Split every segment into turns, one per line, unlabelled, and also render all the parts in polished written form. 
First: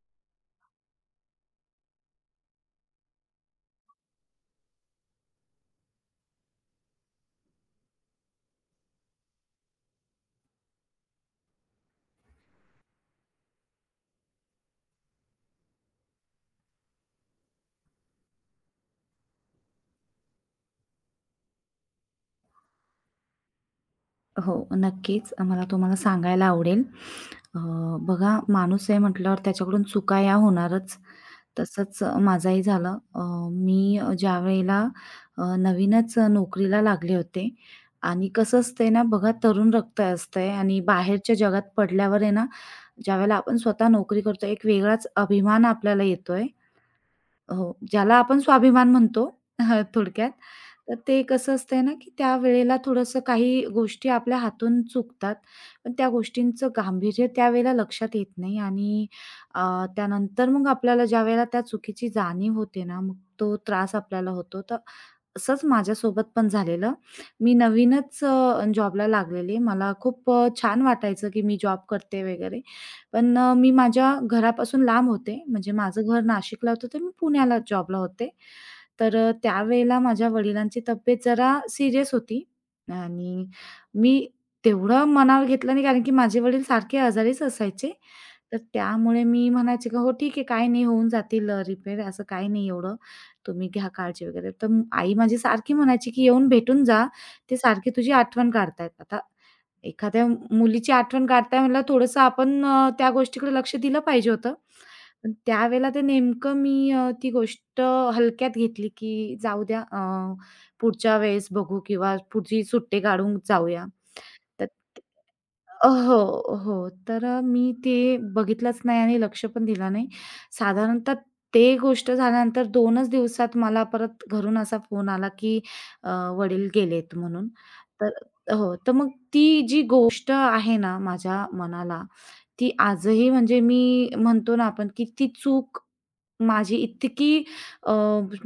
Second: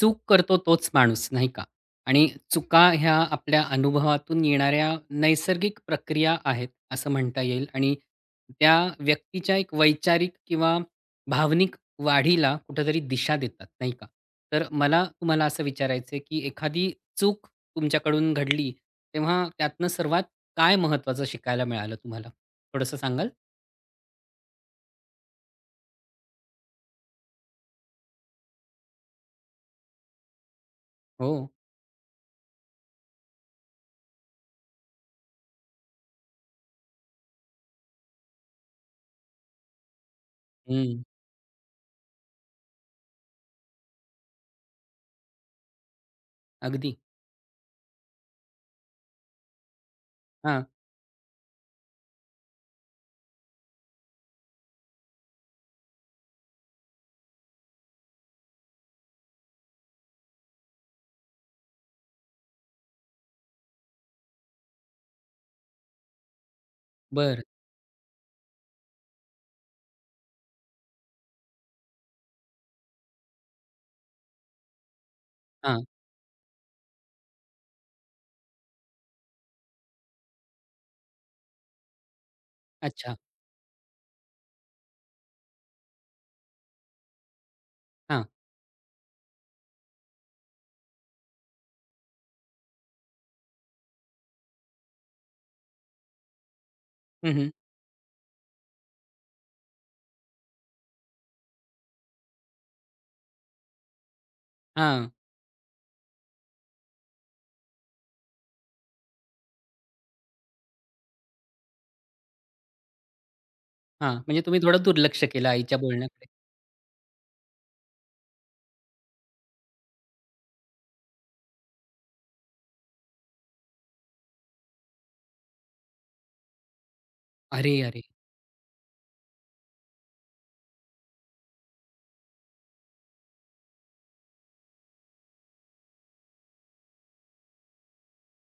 चूक करतो तोच माणूस, नाही का? आणि चुका ह्या आपल्या अनुभवातून येणाऱ्या नैसर्गिक प्रक्रिया आहेत, असं म्हणता येईल. आणि त्या व्यक्तीच्या एक वैचारिक किंवा भावनिक वाढीला कुठेतरी दिशा देतात, नाही का? तर मला तुम्हाला असं विचारायचं आहे, की एखादी चूक तुमच्याकडून घडली, तेव्हा त्यातनं सर्वात काय महत्त्वाचं शिकायला मिळालं तुम्हाला? थोडंसं सांगाल?
हो, नक्कीच. मला तुम्हाला सांगायला आवडेल. अ, बघा माणूस आहे म्हटल्यावर त्याच्याकडून चुका या होणारच.
हो.
तसंच माझंही झालं. मी ज्यावेळेला नवीनच नोकरीला लागले होते आणि कसं असतंय ना बघा तरुण रक्त असतंय आणि
हं.
बाहेरच्या जगात पडल्यावर आहे ना, ज्यावेळेला आपण स्वतः नोकरी करतो एक वेगळाच अभिमान आपल्याला येतोय.
अगदी.
हो, ज्याला आपण स्वाभिमान म्हणतो थोडक्यात.
हां.
तर ते कसं असतंय ना, की त्यावेळेला थोडंसं काही गोष्टी आपल्या हातून चुकतात. पण त्या गोष्टींचं गांभीर्य त्यावेळेला लक्षात येत नाही आणि त्यानंतर मग आपल्याला ज्यावेळेला त्या चुकीची जाणीव होते ना, मग तो त्रास आपल्याला होतो. तर असंच माझ्यासोबत पण झालेलं.
बरं.
मी नवीनच जॉबला लागलेली. मला खूप छान वाटायचं, की मी जॉब करते वगैरे. पण मी माझ्या घरापासून लांब होते. म्हणजे
हां.
माझं घर नाशिकला होतं, तर मी पुण्याला जॉबला होते. तर त्यावेळेला माझ्या वडिलांची तब्येत जरा सीरियस होती
अच्छा.
आणि मी तेवढं मनावर घेतलं नाही, कारण की माझे वडील सारखे आजारीच असायचे.
हां.
तर त्यामुळे मी म्हणायचे, की "हो ठीक आहे, काही नाही, होऊन जातील रिपेअर, असं काही नाही एवढं." तुम्ही घ्या काळजी वगैरे. तर आई माझी सारखी म्हणायची, की "येऊन भेटून जा.
हं, हं.
ते सारखी तुझी आठवण काढतायत." आता एखाद्या मुलीची आठवण काढताय म्हणल्यावर थोडंसं आपण त्या गोष्टीकडे लक्ष दिलं पाहिजे होतं.
हां.
पण त्यावेळेला ते नेमकं मी ती गोष्ट हलक्यात घेतली, की जाऊ द्या पुढच्या वेळेस बघू किंवा पुढची सुट्टी काढून जाऊया.
हां, म्हणजे तुम्ही
तर
थोडं दुर्लक्ष केलं आईच्या बोलण्याकडे.
हो, हो. तर मी ते बघितलंच नाही आणि लक्ष पण दिलं नाही. साधारणतः ते गोष्ट झाल्यानंतर 2च दिवसात मला परत घरून असा फोन आला, की अ, वडील गेलेत म्हणून.
अरे, अरे!
तर हो, तर मग ती जी गोष्ट आहे ना माझ्या मनाला, ती आजही म्हणजे मी म्हणतो ना आपण, की ती चूक माझी इतकी अ,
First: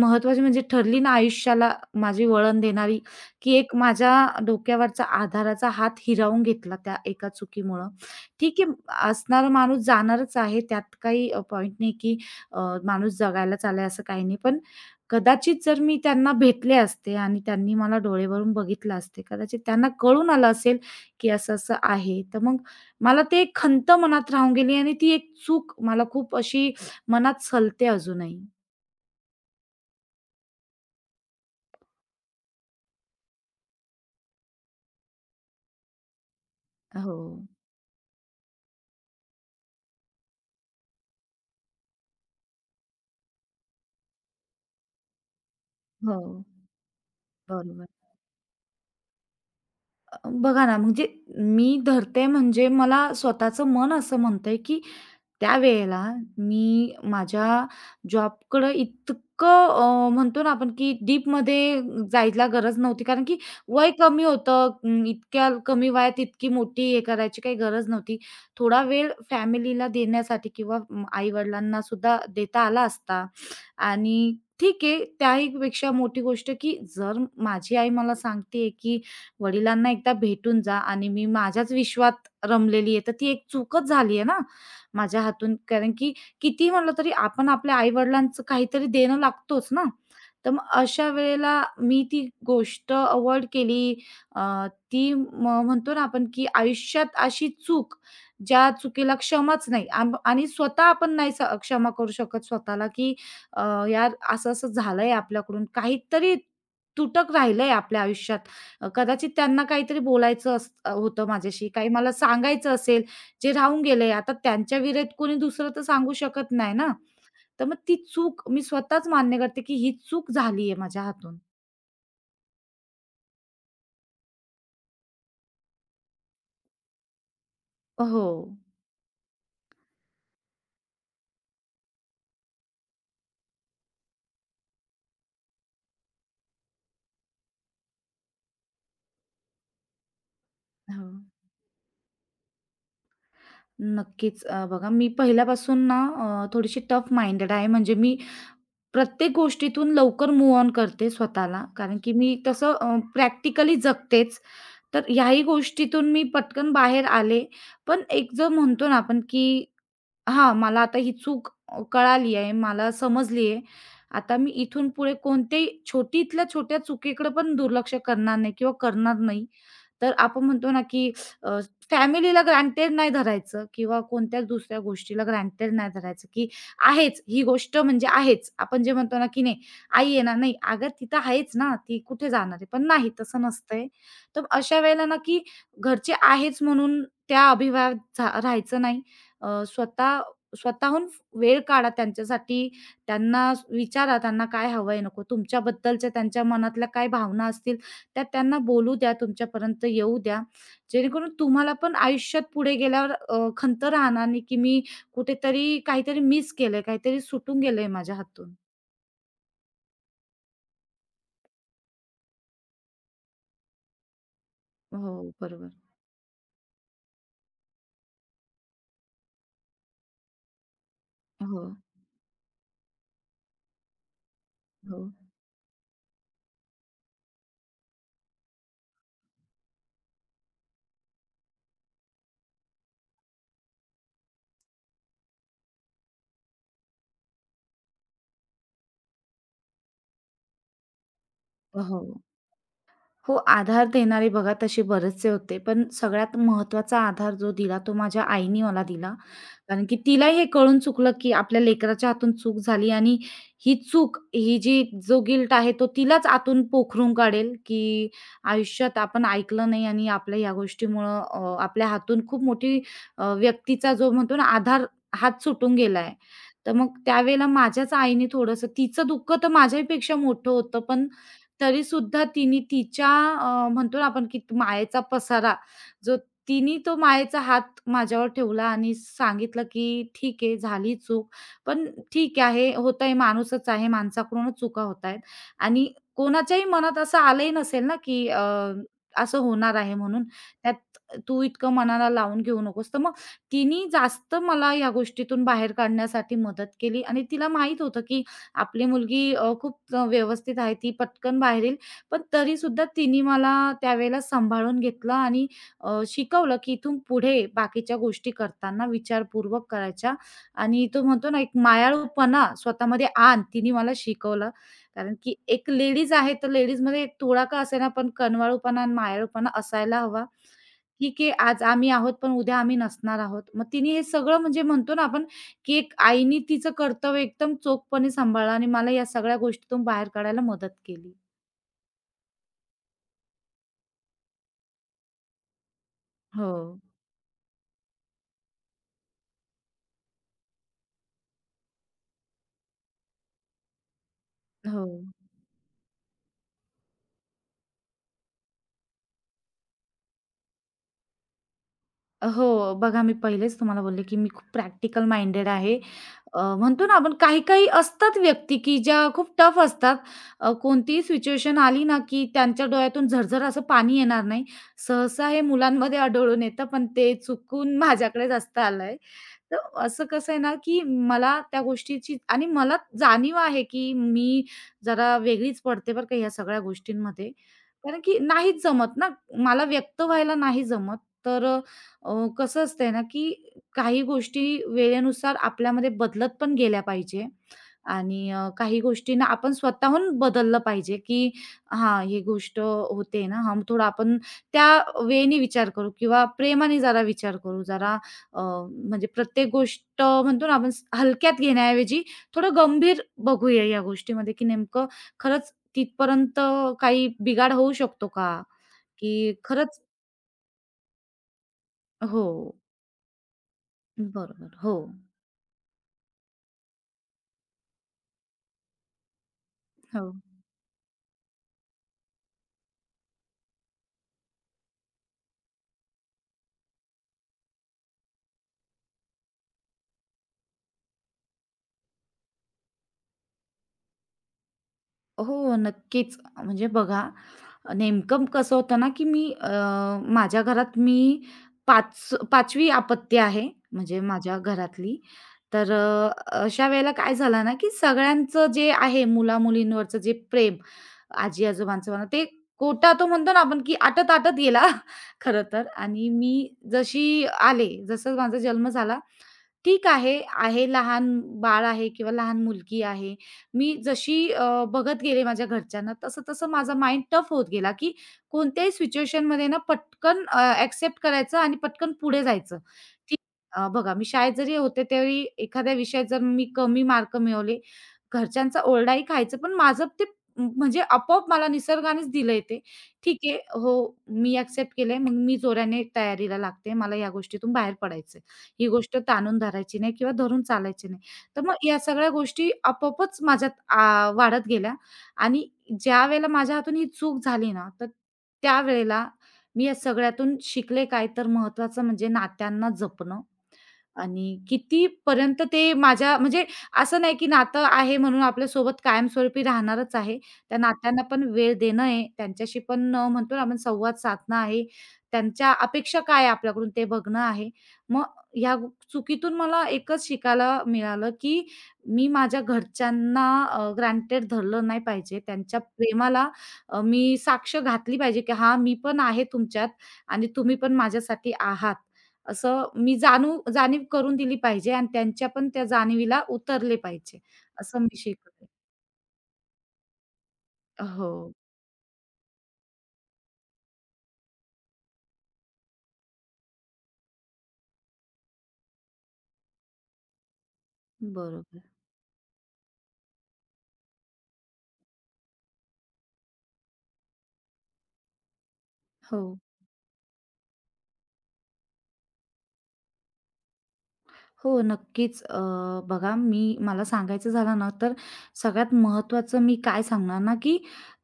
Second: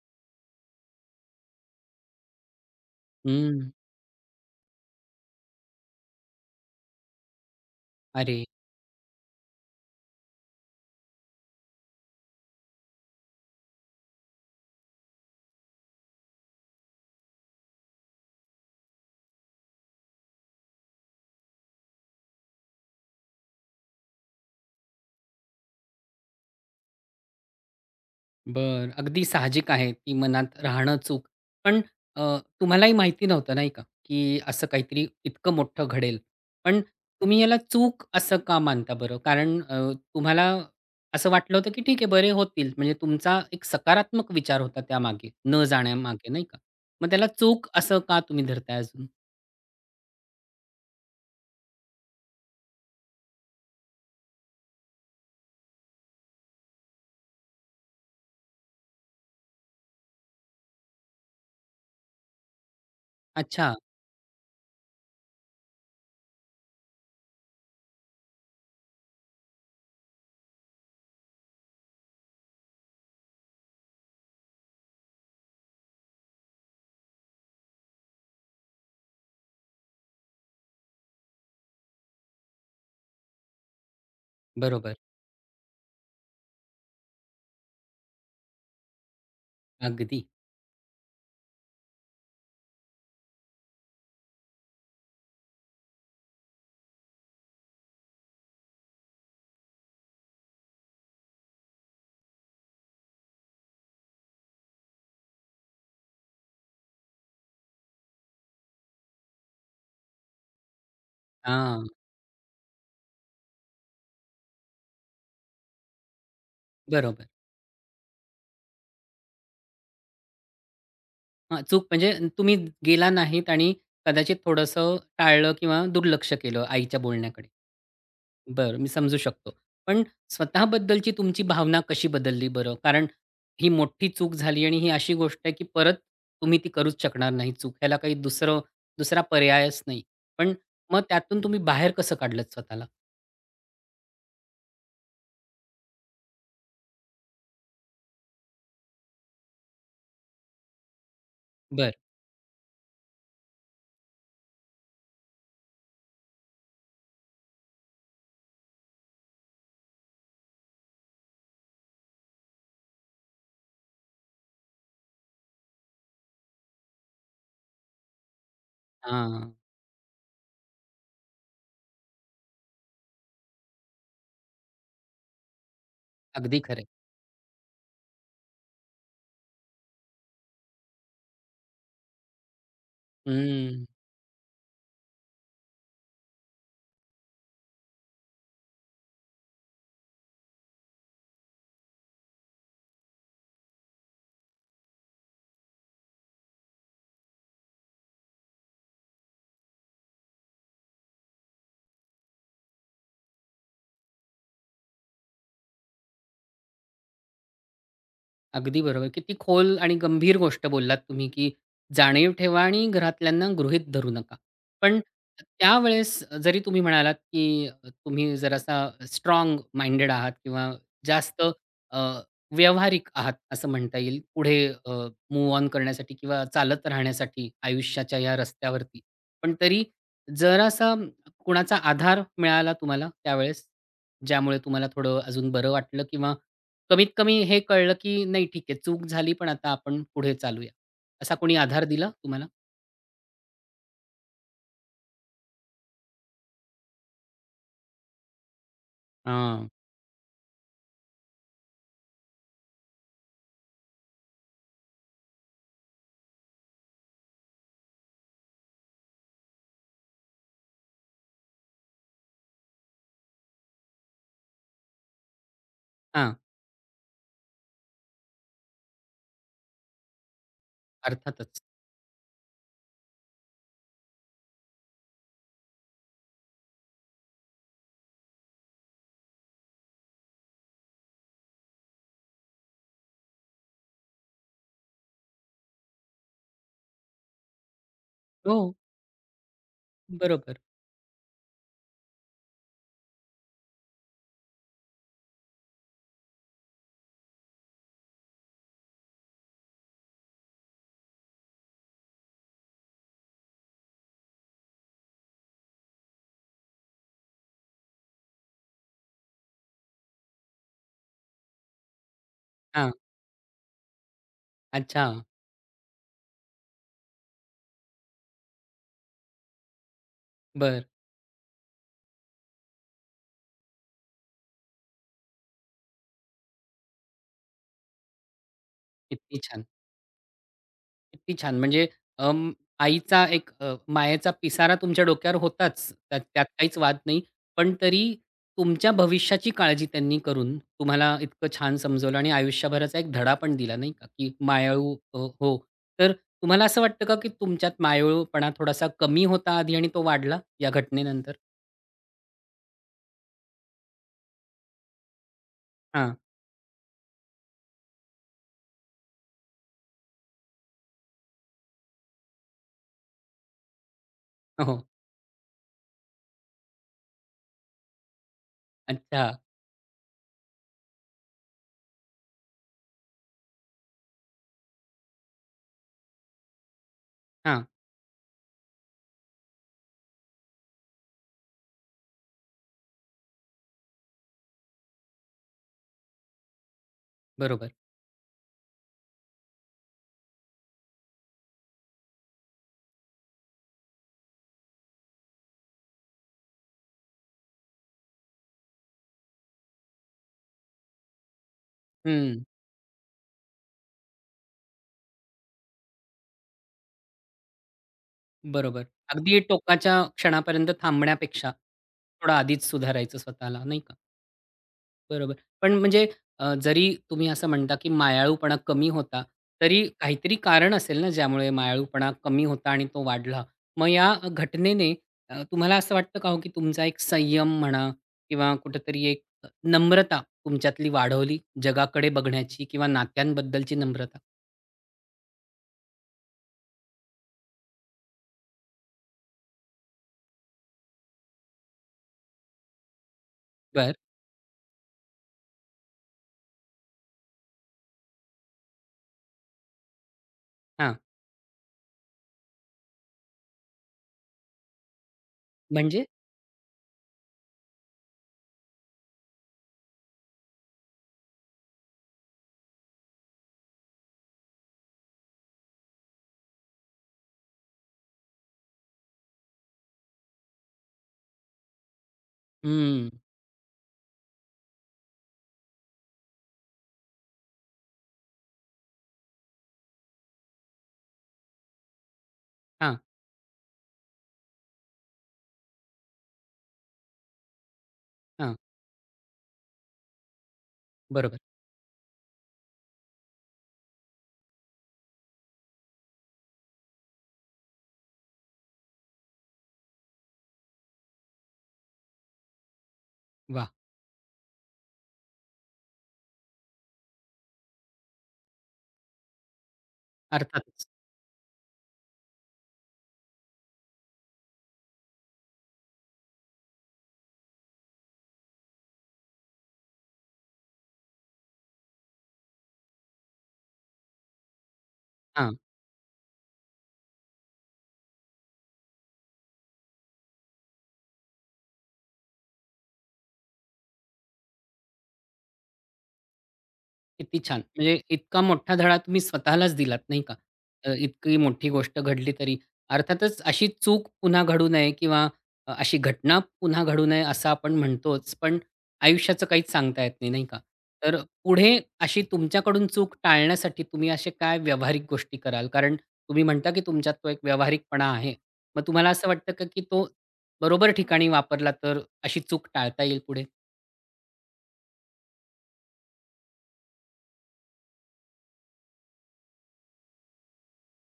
महत्त्वाची म्हणजे ठरली ना आयुष्याला माझी वळण देणारी, की
हं.
एक माझ्या डोक्यावरचा आधाराचा हात हिरावून घेतला त्या एका चुकीमुळं.
अरे!
ठीक आहे, असणारा माणूस जाणारच आहे, त्यात काही पॉइंट नाही, की अ, माणूस जगायला चाललाय असं काही नाही. पण कदाचित जर मी त्यांना भेटले असते आणि त्यांनी मला डोळे भरून बघितलं असते, कदाचित त्यांना कळून आलं असेल, की असं-असं आहे. तर मग मला ते खंत मनात राहून गेली आणि ती एक चूक मला खूप अशी मनात सलते अजूनही.
बरं. अगदी साहजिक आहे ती मनात राहणं चूक. पण अ, तुम्हालाही माहिती नव्हतं नाही का, की असं काहीतरी इतकं मोठं घडेल. पण
हो,
तुम्ही याला चूक असं का मानता बरं? कारण तुम्हाला असं वाटलं होतं, की ठीक आहे बरे होतील. म्हणजे तुमचा एक सकारात्मक विचार होता त्यामागे, न
हो.
जाण्यामागे नाही का? मग त्याला चूक
बरोबर.
असं का तुम्ही धरताय अजून?
बघा ना, म्हणजे मी धरते म्हणजे मला स्वतःचं मन असं म्हणतंय, की त्यावेळेला मी माझ्या जॉबकडं इतकं म्हणतो ना आपण, की डीपमध्ये जायला गरज नव्हती. कारण की
अच्छा.
वय कमी होतं. इतक्या कमी वयात इतकी मोठी हे करायची काही गरज नव्हती. थोडा वेळ फॅमिलीला देण्यासाठी किंवा आई-वडिलांना सुद्धा देता आला असता. आणि ठीक आहे, त्याहीपेक्षा मोठी गोष्ट, की जर माझी आई मला सांगते की वडिलांना एकदा भेटून जा आणि मी माझ्याच विश्वात रमलेली आहे, तर ती एक चूकच झाली आहे ना,
बरोबर.
माझ्या हातून. कारण की कितीही म्हटलं तरी आपण आपल्या आई-वडिलांचं काहीतरी देणं लागतोच ना.
अगदी.
तर मग अशा वेळेला मी ती गोष्ट अव्हॉइड केली. अ, ती म्हणतो ना आपण की आयुष्यात अशी चूक, ज्या चुकीला क्षमाच नाही आणि स्वतः आपण नाही क्षमा करू शकत स्वतःला की अ, यार असं-असं झालंय आपल्याकडून, काहीतरी तुटक राहिलंय आपल्या आयुष्यात. कदाचित त्यांना काहीतरी बोलायचं होतं माझ्याशी,
हां.
काही मला सांगायचं असेल, जे राहून गेले. आता त्यांच्या विरेत कोणी दुसरं तर सांगू शकत नाही ना.
बरोबर.
तर मग ती चूक मी स्वतःच मान्य करते, की ही चूक झाली आहे माझ्या हातून.
हां, चूक म्हणजे तुम्ही गेला नाहीत आणि कदाचित थोडंसं टाळलं किंवा दुर्लक्ष केलं आईच्या बोलण्याकडे.
हो.
बरं, मी समजू शकतो. पण स्वतःबद्दलची तुमची भावना कशी बदलली बरं? कारण ही मोठी चूक झाली आणि ही अशी गोष्ट आहे, की परत तुम्ही ती करूच शकणार नाही चूक. ह्याला काही दुसरा पर्यायच नाही. पण मग
हो.
त्यातून तुम्ही बाहेर कसं काढलत स्वतःला?
नक्कीच. बघा मी पहिल्यापासून ना थोडीशी टफ माइंडेड आहे. म्हणजे मी प्रत्येक गोष्टीतून लवकर मूव्ह ऑन करते स्वतःला.
बरं.
कारण की मी तसं प्रॅक्टिकली जगतेच. तर ह्याही गोष्टीतून मी पटकन बाहेर आले. पण एक जर म्हणतो ना आपण, की हां, मला आता ही चूक कळाली आहे, मला समजली आहे. आता मी इथून पुढे कोणत्याही छोटीतल्या छोट्या चुकीकडे पण दुर्लक्ष करणार नाही किंवा करणार नाही.
हां,
तर आपण म्हणतो ना, की अ, फॅमिलीला ग्रँटेड नाही धरायचं किंवा कोणत्याच दुसऱ्या गोष्टीला ग्रँटेड नाही धरायचं, की
अगदी खरं आहे.
आहेच ही गोष्ट म्हणजे आहेच. आपण जे म्हणतो ना, की नाही आई आहे ना, नाही अगं तिथं आहेच ना, ती कुठे जाणार आहे? पण नाही तसं
हं.
नसतंय. तर अशा वेळेला ना, की घरचे आहेच म्हणून त्या अभिवात राहायचं नाही. स्वतः स्वतःहून वेळ काढा त्यांच्यासाठी. त्यांना विचारा त्यांना काय हवंय, नको तुमच्याबद्दलच्या त्यांच्या मनातल्या काय भावना असतील त्या त्यांना बोलू द्या, तुमच्यापर्यंत येऊ द्या. जेणेकरून तुम्हाला पण आयुष्यात पुढे गेल्यावर खंत राहणार नाही, की मी कुठेतरी काहीतरी मिस केलंय, काहीतरी सुटून गेलंय माझ्या हातून.
अगदी बरोबर. किती खोल आणि गंभीर गोष्ट बोललात तुम्ही, की जाणीव ठेवा आणि घरातल्यांना गृहीत धरू नका. पण
हो, बरोबर.
त्यावेळेस जरी तुम्ही म्हणालात, की तुम्ही जरासा स्ट्रॉंग माइंडेड आहात किंवा जास्त
हो,
अ, व्यावहारिक आहात असं म्हणता येईल. पुढे
हो,
अ, ऑन करण्यासाठी किंवा चालत राहण्यासाठी आयुष्याच्या या रस्त्यावरती. पण तरी जरासा कुणाचा आधार मिळाला तुम्हाला त्यावेळेस? ज्यामुळे तुम्हाला थोडं अजून बरं वाटलं किंवा कमीत कमी हे कळलं की नाही ठीक आहे चूक झाली पण आता आपण पुढे चालूया. असा कोणी आधार
हो.
दिला तुम्हाला?
हो, आधार देणारे बघा तसे बरेचसे होते. पण सगळ्यात महत्वाचा आधार जो दिला तो माझ्या आईने मला दिला.
हां.
कारण की तिलाही हे कळून चुकलं, की आपल्या लेकराच्या हातून चूक झाली आणि ही चूक, ही जी जो गिल्ट आहे तो तिलाच आतून पोखरून काढेल, की आयुष्यात आपण ऐकलं नाही आणि आपल्या या गोष्टीमुळं आपल्या हातून खूप मोठी व्यक्तीचा जो म्हणतो ना आधार, हात सुटून गेलाय.
हां.
तर मग त्यावेळेला माझ्याच आईने थोडंसं तिचं दुःख तर माझ्यापेक्षा मोठं होतं. पण
अर्थातच.
तरीसुद्धा तिने तिच्या म्हणतो ना आपण की मायेचा पसारा, जो तिने तो मायेचा हात माझ्यावर ठेवला आणि सांगितलं की "ठीक आहे, झाली चूक, पण ठीक आहे, होतंय, माणूसच आहे, माणसाकडूनच चुका होत आहेत." आणि कोणाच्याही मनात असं आलंही नसेल ना की
हो.
असं होणार आहे म्हणून.
बरोबर.
त्यात तू इतकं मनाला लावून घेऊ नकोस. तर मग तिने जास्त मला या गोष्टीतून बाहेर काढण्यासाठी मदत केली आणि तिला माहीत होतं की आपली मुलगी खूप व्यवस्थित आहे, ती पटकन बाहेर येईल. पण तरीसुद्धा तिने मला त्यावेळेला सांभाळून घेतलं आणि शिकवलं, की इथून पुढे बाकीच्या गोष्टी करताना विचारपूर्वक करायच्या आणि तो म्हणतो ना, एक मायाळूपणा
हां.
स्वतःमध्ये आण, तिने मला शिकवलं.
अच्छा.
कारण की एक लेडीज आहे, तर लेडीजमध्ये थोडा का असेना, पण कनवाळूपणा आणि मायाळूपणा असायला हवा.
बरं.
ठीक आहे, आज आम्ही आहोत, पण उद्या आम्ही नसणार आहोत. मग तिने हे सगळं म्हणजे म्हणतो ना आपण, की एक आईनी तिचं कर्तव्य एकदम चोखपणे सांभाळलं आणि मला या सगळ्या
किती छान.
गोष्टीतून बाहेर काढायला मदत केली.
किती छान! म्हणजे अं, आईचा एक मायेचा पिसारा तुमच्या डोक्यावर होताच. त्यात त्यात
हो,
काहीच वाद नाही. पण तरी तुमच्या भविष्याची काळजी त्यांनी करून तुम्हाला इतकं छान समजवलं आणि आयुष्यभराचा एक धडा पण दिला नाही का, की
हो.
मायाळू हो. तर तुम्हाला असं वाटतं का, की तुमच्यात मायाळूपणा थोडासा कमी होता आधी आणि तो वाढला या घटनेनंतर?
हो, बघा मी पहिलेच तुम्हाला बोलले, की मी खूप प्रॅक्टिकल माइंडेड आहे.
हां.
म्हणतो ना आपण काही-काही असतात व्यक्ती, की ज्या खूप टफ असतात. कोणतीही सिच्युएशन आली ना, की त्यांच्या डोळ्यातून झरझर असं पाणी येणार नाही.
हो.
सहसा हे मुलांमध्ये आढळून येतं, पण ते चुकून माझ्याकडे जास्त आलंय.
अच्छा.
तर असं कसं आहे ना, की मला त्या गोष्टीची आणि मला जाणीव आहे, की मी जरा वेगळीच पडते बरं का, ह्या सगळ्या गोष्टींमध्ये.
हां.
कारण की नाहीच जमत ना, मला व्यक्त व्हायला नाही जमत. तर कसं असतंय ना, की काही गोष्टी वेळेनुसार आपल्यामध्ये बदलत पण गेल्या पाहिजे
बरोबर.
आणि काही गोष्टींना आपण स्वतःहून बदललं पाहिजे, की हां, ही गोष्ट होते ना, हां, मग थोडं आपण त्या वेने विचार करू किंवा प्रेमाने जरा विचार करू. जरा अ, म्हणजे प्रत्येक गोष्ट म्हणतो ना आपण हलक्यात घेण्याऐवजी
हं.
थोडं गंभीर बघूया या गोष्टीमध्ये, की नेमकं खरंच तिथपर्यंत काही बिघाड होऊ शकतो का?
बरोबर.
की
अगदी
खरंच
टोकाच्या क्षणापर्यंत थांबण्यापेक्षा,
हो.
थोडं आधीच सुधारायचं स्वतःला, नाही का?
बरोबर. हो.
बरोबर. पण म्हणजे जरी तुम्ही असं म्हणता, की मायाळूपणा कमी होता, तरी
हो.
काहीतरी कारण असेल ना, ज्यामुळे मायाळूपणा कमी होता आणि तो वाढला. मग या घटनेने तुम्हाला असं वाटतं का हो, की तुमचा एक संयम म्हणा किंवा कुठेतरी एक नम्रता तुमच्यातली वाढवली, जगाकडे बघण्याची किंवा नात्यांबद्दलची नम्रता?
हो, नक्कीच. म्हणजे बघा, नेमकं कसं होतं ना, की मी माझ्या घरात मी पाच 5वी आपत्ती आहे,
बरं.
म्हणजे माझ्या घरातली. तर अशा वेळेला काय झालं ना, की सगळ्यांचं जे आहे मुला-मुलींवरचं जे प्रेम,
हां.
आजी-आजोबांचं म्हणा, ते कोटा तो म्हणतो ना आपण, की आटत-आटत गेला खरं तर.
म्हणजे?
आणि मी जशी आले, जसं माझा जन्म झाला, ठीक आहे, आहे लहान बाळ आहे किंवा लहान मुलगी आहे. मी जशी बघत गेले माझ्या घरच्यांना तसं-तसं माझा माइंड टफ होत गेला, की कोणत्याही सिच्युएशनमध्ये ना पटकन एक्सेप्ट करायचं आणि पटकन पुढे जायचं.
हं.
ठीक बघा मी शाळेत जरी होते त्यावेळी एखाद्या विषयात जर मी कमी मार्क मिळवले, घरच्यांचा ओरडाही खायचं पण माझं ते म्हणजे आपोआप मला निसर्गानेच दिलंय ते.
हां,
ठीक आहे, हो, मी एक्सेप्ट केलंय मग मी जोराने तयारीला लागते. मला या गोष्टीतून बाहेर पडायचं.
हां.
ही गोष्ट ताणून धरायची नाही किंवा धरून चालायची नाही.
बरोबर.
तर मग या सगळ्या गोष्टी आपोआपच माझ्यात वाढत गेल्या आणि ज्यावेळेला माझ्या हातून ही चूक झाली ना, तर त्यावेळेला मी या सगळ्यातून शिकले काय? तर महत्त्वाचं म्हणजे नात्यांना जपणं
वाह!
आणि कितीपर्यंत ते माझ्या म्हणजे असं नाही की नातं आहे म्हणून आपल्यासोबत कायमस्वरूपी राहणारच आहे. त्या
अर्थातच.
नात्यांना पण वेळ देणं आहे, त्यांच्याशी पण म्हणतो ना आपण संवाद साधणं आहे. त्यांच्या अपेक्षा काय आहे आपल्याकडून ते बघणं आहे. मग चुकीतून मला एकच शिकायला मिळालं, की मी माझ्या घरच्यांना धरलं नाही पाहिजे.
हां,
त्यांच्या प्रेमाला मी साक्ष घातली पाहिजे, की हां, मी पण आहे तुमच्यात आणि तुम्ही पण माझ्यासाठी आहात. असं मी जाणीव करून दिली पाहिजे आणि त्यांच्या पण त्या जाणीवीला उतरले पाहिजे,
किती छान.
असं मी
म्हणजे इतका
शिकले.
मोठा धडा तुम्ही स्वतःलाच दिलात नाही का?
हो,
इतकी मोठी गोष्ट घडली तरी. अर्थातच अशी चूक पुन्हा घडू नये किंवा अशी घटना पुन्हा घडू नये असं आपण म्हणतोच, पण आयुष्याचं काहीच सांगता येत नाही, नाही का? तर
बरोबर.
पुढे अशी तुमच्याकडून चूक टाळण्यासाठी तुम्ही असे काय व्यावहारिक गोष्टी कराल? कारण तुम्ही म्हणता की तुमच्यात तो एक व्यावहारिकपणा आहे. मग तुम्हाला
हो,
असं वाटतं का की तो बरोबर ठिकाणी वापरला तर अशी चूक टाळता येईल पुढे?
हो, नक्कीच. बघा मी मला सांगायचं झालं ना, तर सगळ्यात महत्त्वाचं मी काय सांगणार ना, की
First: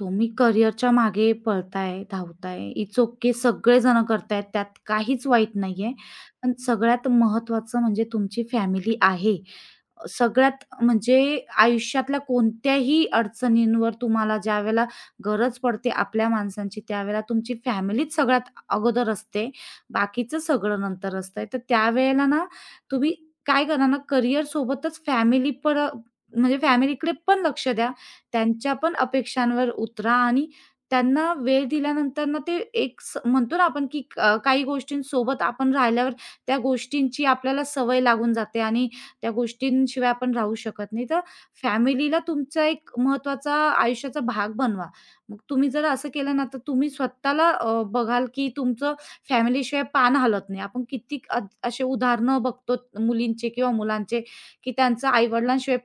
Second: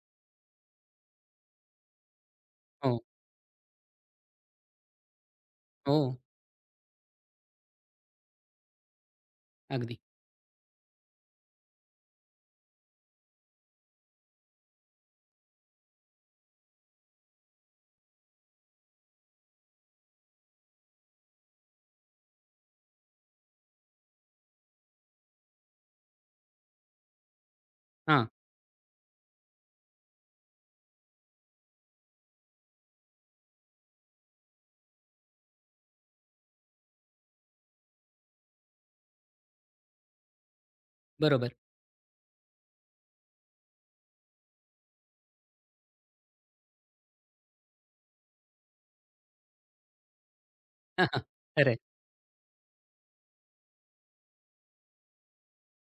तुम्ही करिअरच्या मागे पळताय, धावताय, इट्स
हो,
ओके सगळेजण करतायत, त्यात काहीच वाईट नाहीये.
हो,
पण सगळ्यात महत्त्वाचं म्हणजे तुमची फॅमिली आहे.
अगदी.
सगळ्यात म्हणजे आयुष्यातल्या कोणत्याही अडचणींवर तुम्हाला ज्यावेळेला गरज पडते आपल्या माणसांची, त्यावेळेला तुमची फॅमिलीच सगळ्यात अगोदर असते. बाकीचं सगळं नंतर असतं. तर त्यावेळेला ना तुम्ही काय करा ना करिअरसोबतच फॅमिली पण म्हणजे फॅमिलीकडे पण लक्ष द्या.
हां.
त्यांच्या पण अपेक्षांवर उतरा आणि त्यांना वेळ दिल्यानंतर ना ते एक म्हणतो ना आपण की काही गोष्टींसोबत आपण राहिल्यावर त्या गोष्टींची आपल्याला सवय लागून जाते आणि त्या गोष्टींशिवाय आपण राहू शकत नाही. तर
बरोबर.
फॅमिलीला तुमचा एक महत्वाचा आयुष्याचा भाग बनवा. मग तुम्ही जर असं केलं ना, तर तुम्ही स्वतःला बघाल की तुमचं फॅमिलीशिवाय पान हलत नाही. आपण किती
खरं आहे.
असे उदाहरणं बघतो मुलींचे किंवा मुलांचे, की त्यांचं आई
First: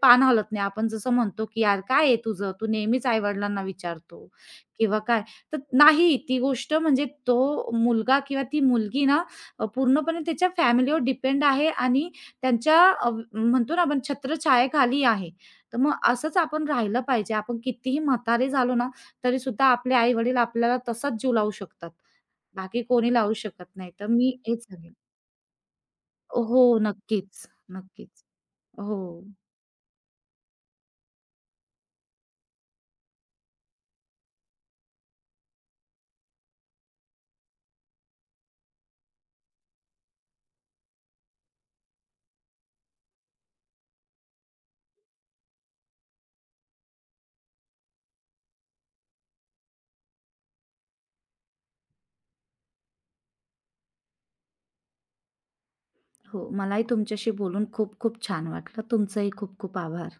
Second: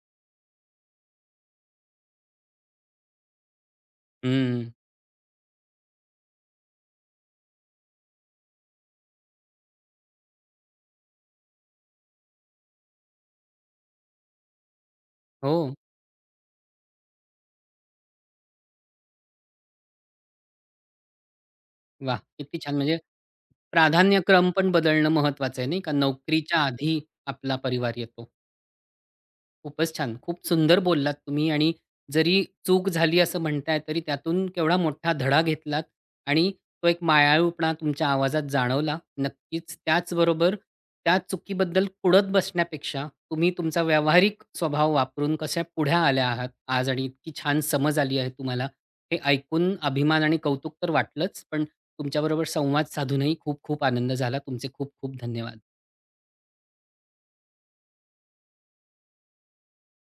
पान हलत नाही. आपण जसं म्हणतो की "यार काय आहे तुझं? तू नेहमीच आई विचारतो."
हं.
किंवा काय. तर नाही ती गोष्ट म्हणजे तो मुलगा किंवा ती मुलगी ना पूर्णपणे त्याच्या फॅमिलीवर डिपेंड आहे आणि त्यांच्या म्हणतो ना आपण छत्रछायेखाली आहे.
हो.
तर मग असंच आपण राहिलं पाहिजे. आपण कितीही म्हातारे झालो ना, तरी सुद्धा आपले आई-वडील आपल्याला तसाच जीव लावू शकतात.
वाह! किती छान.
बाकी
म्हणजे
कोणी लावू शकत नाही. तर मी
प्राधान्यक्रम
हेच
पण
सांगेन.
बदलणं महत्वाचं आहे, नाही का? नोकरीच्या
हो,
आधी
नक्कीच,
आपला परिवार
नक्कीच.
येतो.
हो,
खूपच छान. खूप सुंदर बोललात तुम्ही आणि जरी चूक झाली असं म्हणताय, तरी त्यातून केवढा मोठा धडा घेतलात आणि तो एक मायाळूपणा तुमच्या आवाजात जाणवला. नक्कीच. त्याचबरोबर त्या चुकीबद्दल कुढत बसण्यापेक्षा तुम्ही तुमचा व्यावहारिक स्वभाव वापरून कशा पुढे आल्या आहात आज आणि इतकी छान समज आली आहे तुम्हाला. हे ऐकून अभिमान आणि कौतुक तर वाटलंच, पण तुमच्याबरोबर संवाद साधूनही खूप खूप आनंद झाला. तुमचे खूप खूप धन्यवाद.
हो. मलाही तुमच्याशी बोलून खूप खूप छान वाटलं. तुमचंही खूप खूप आभार.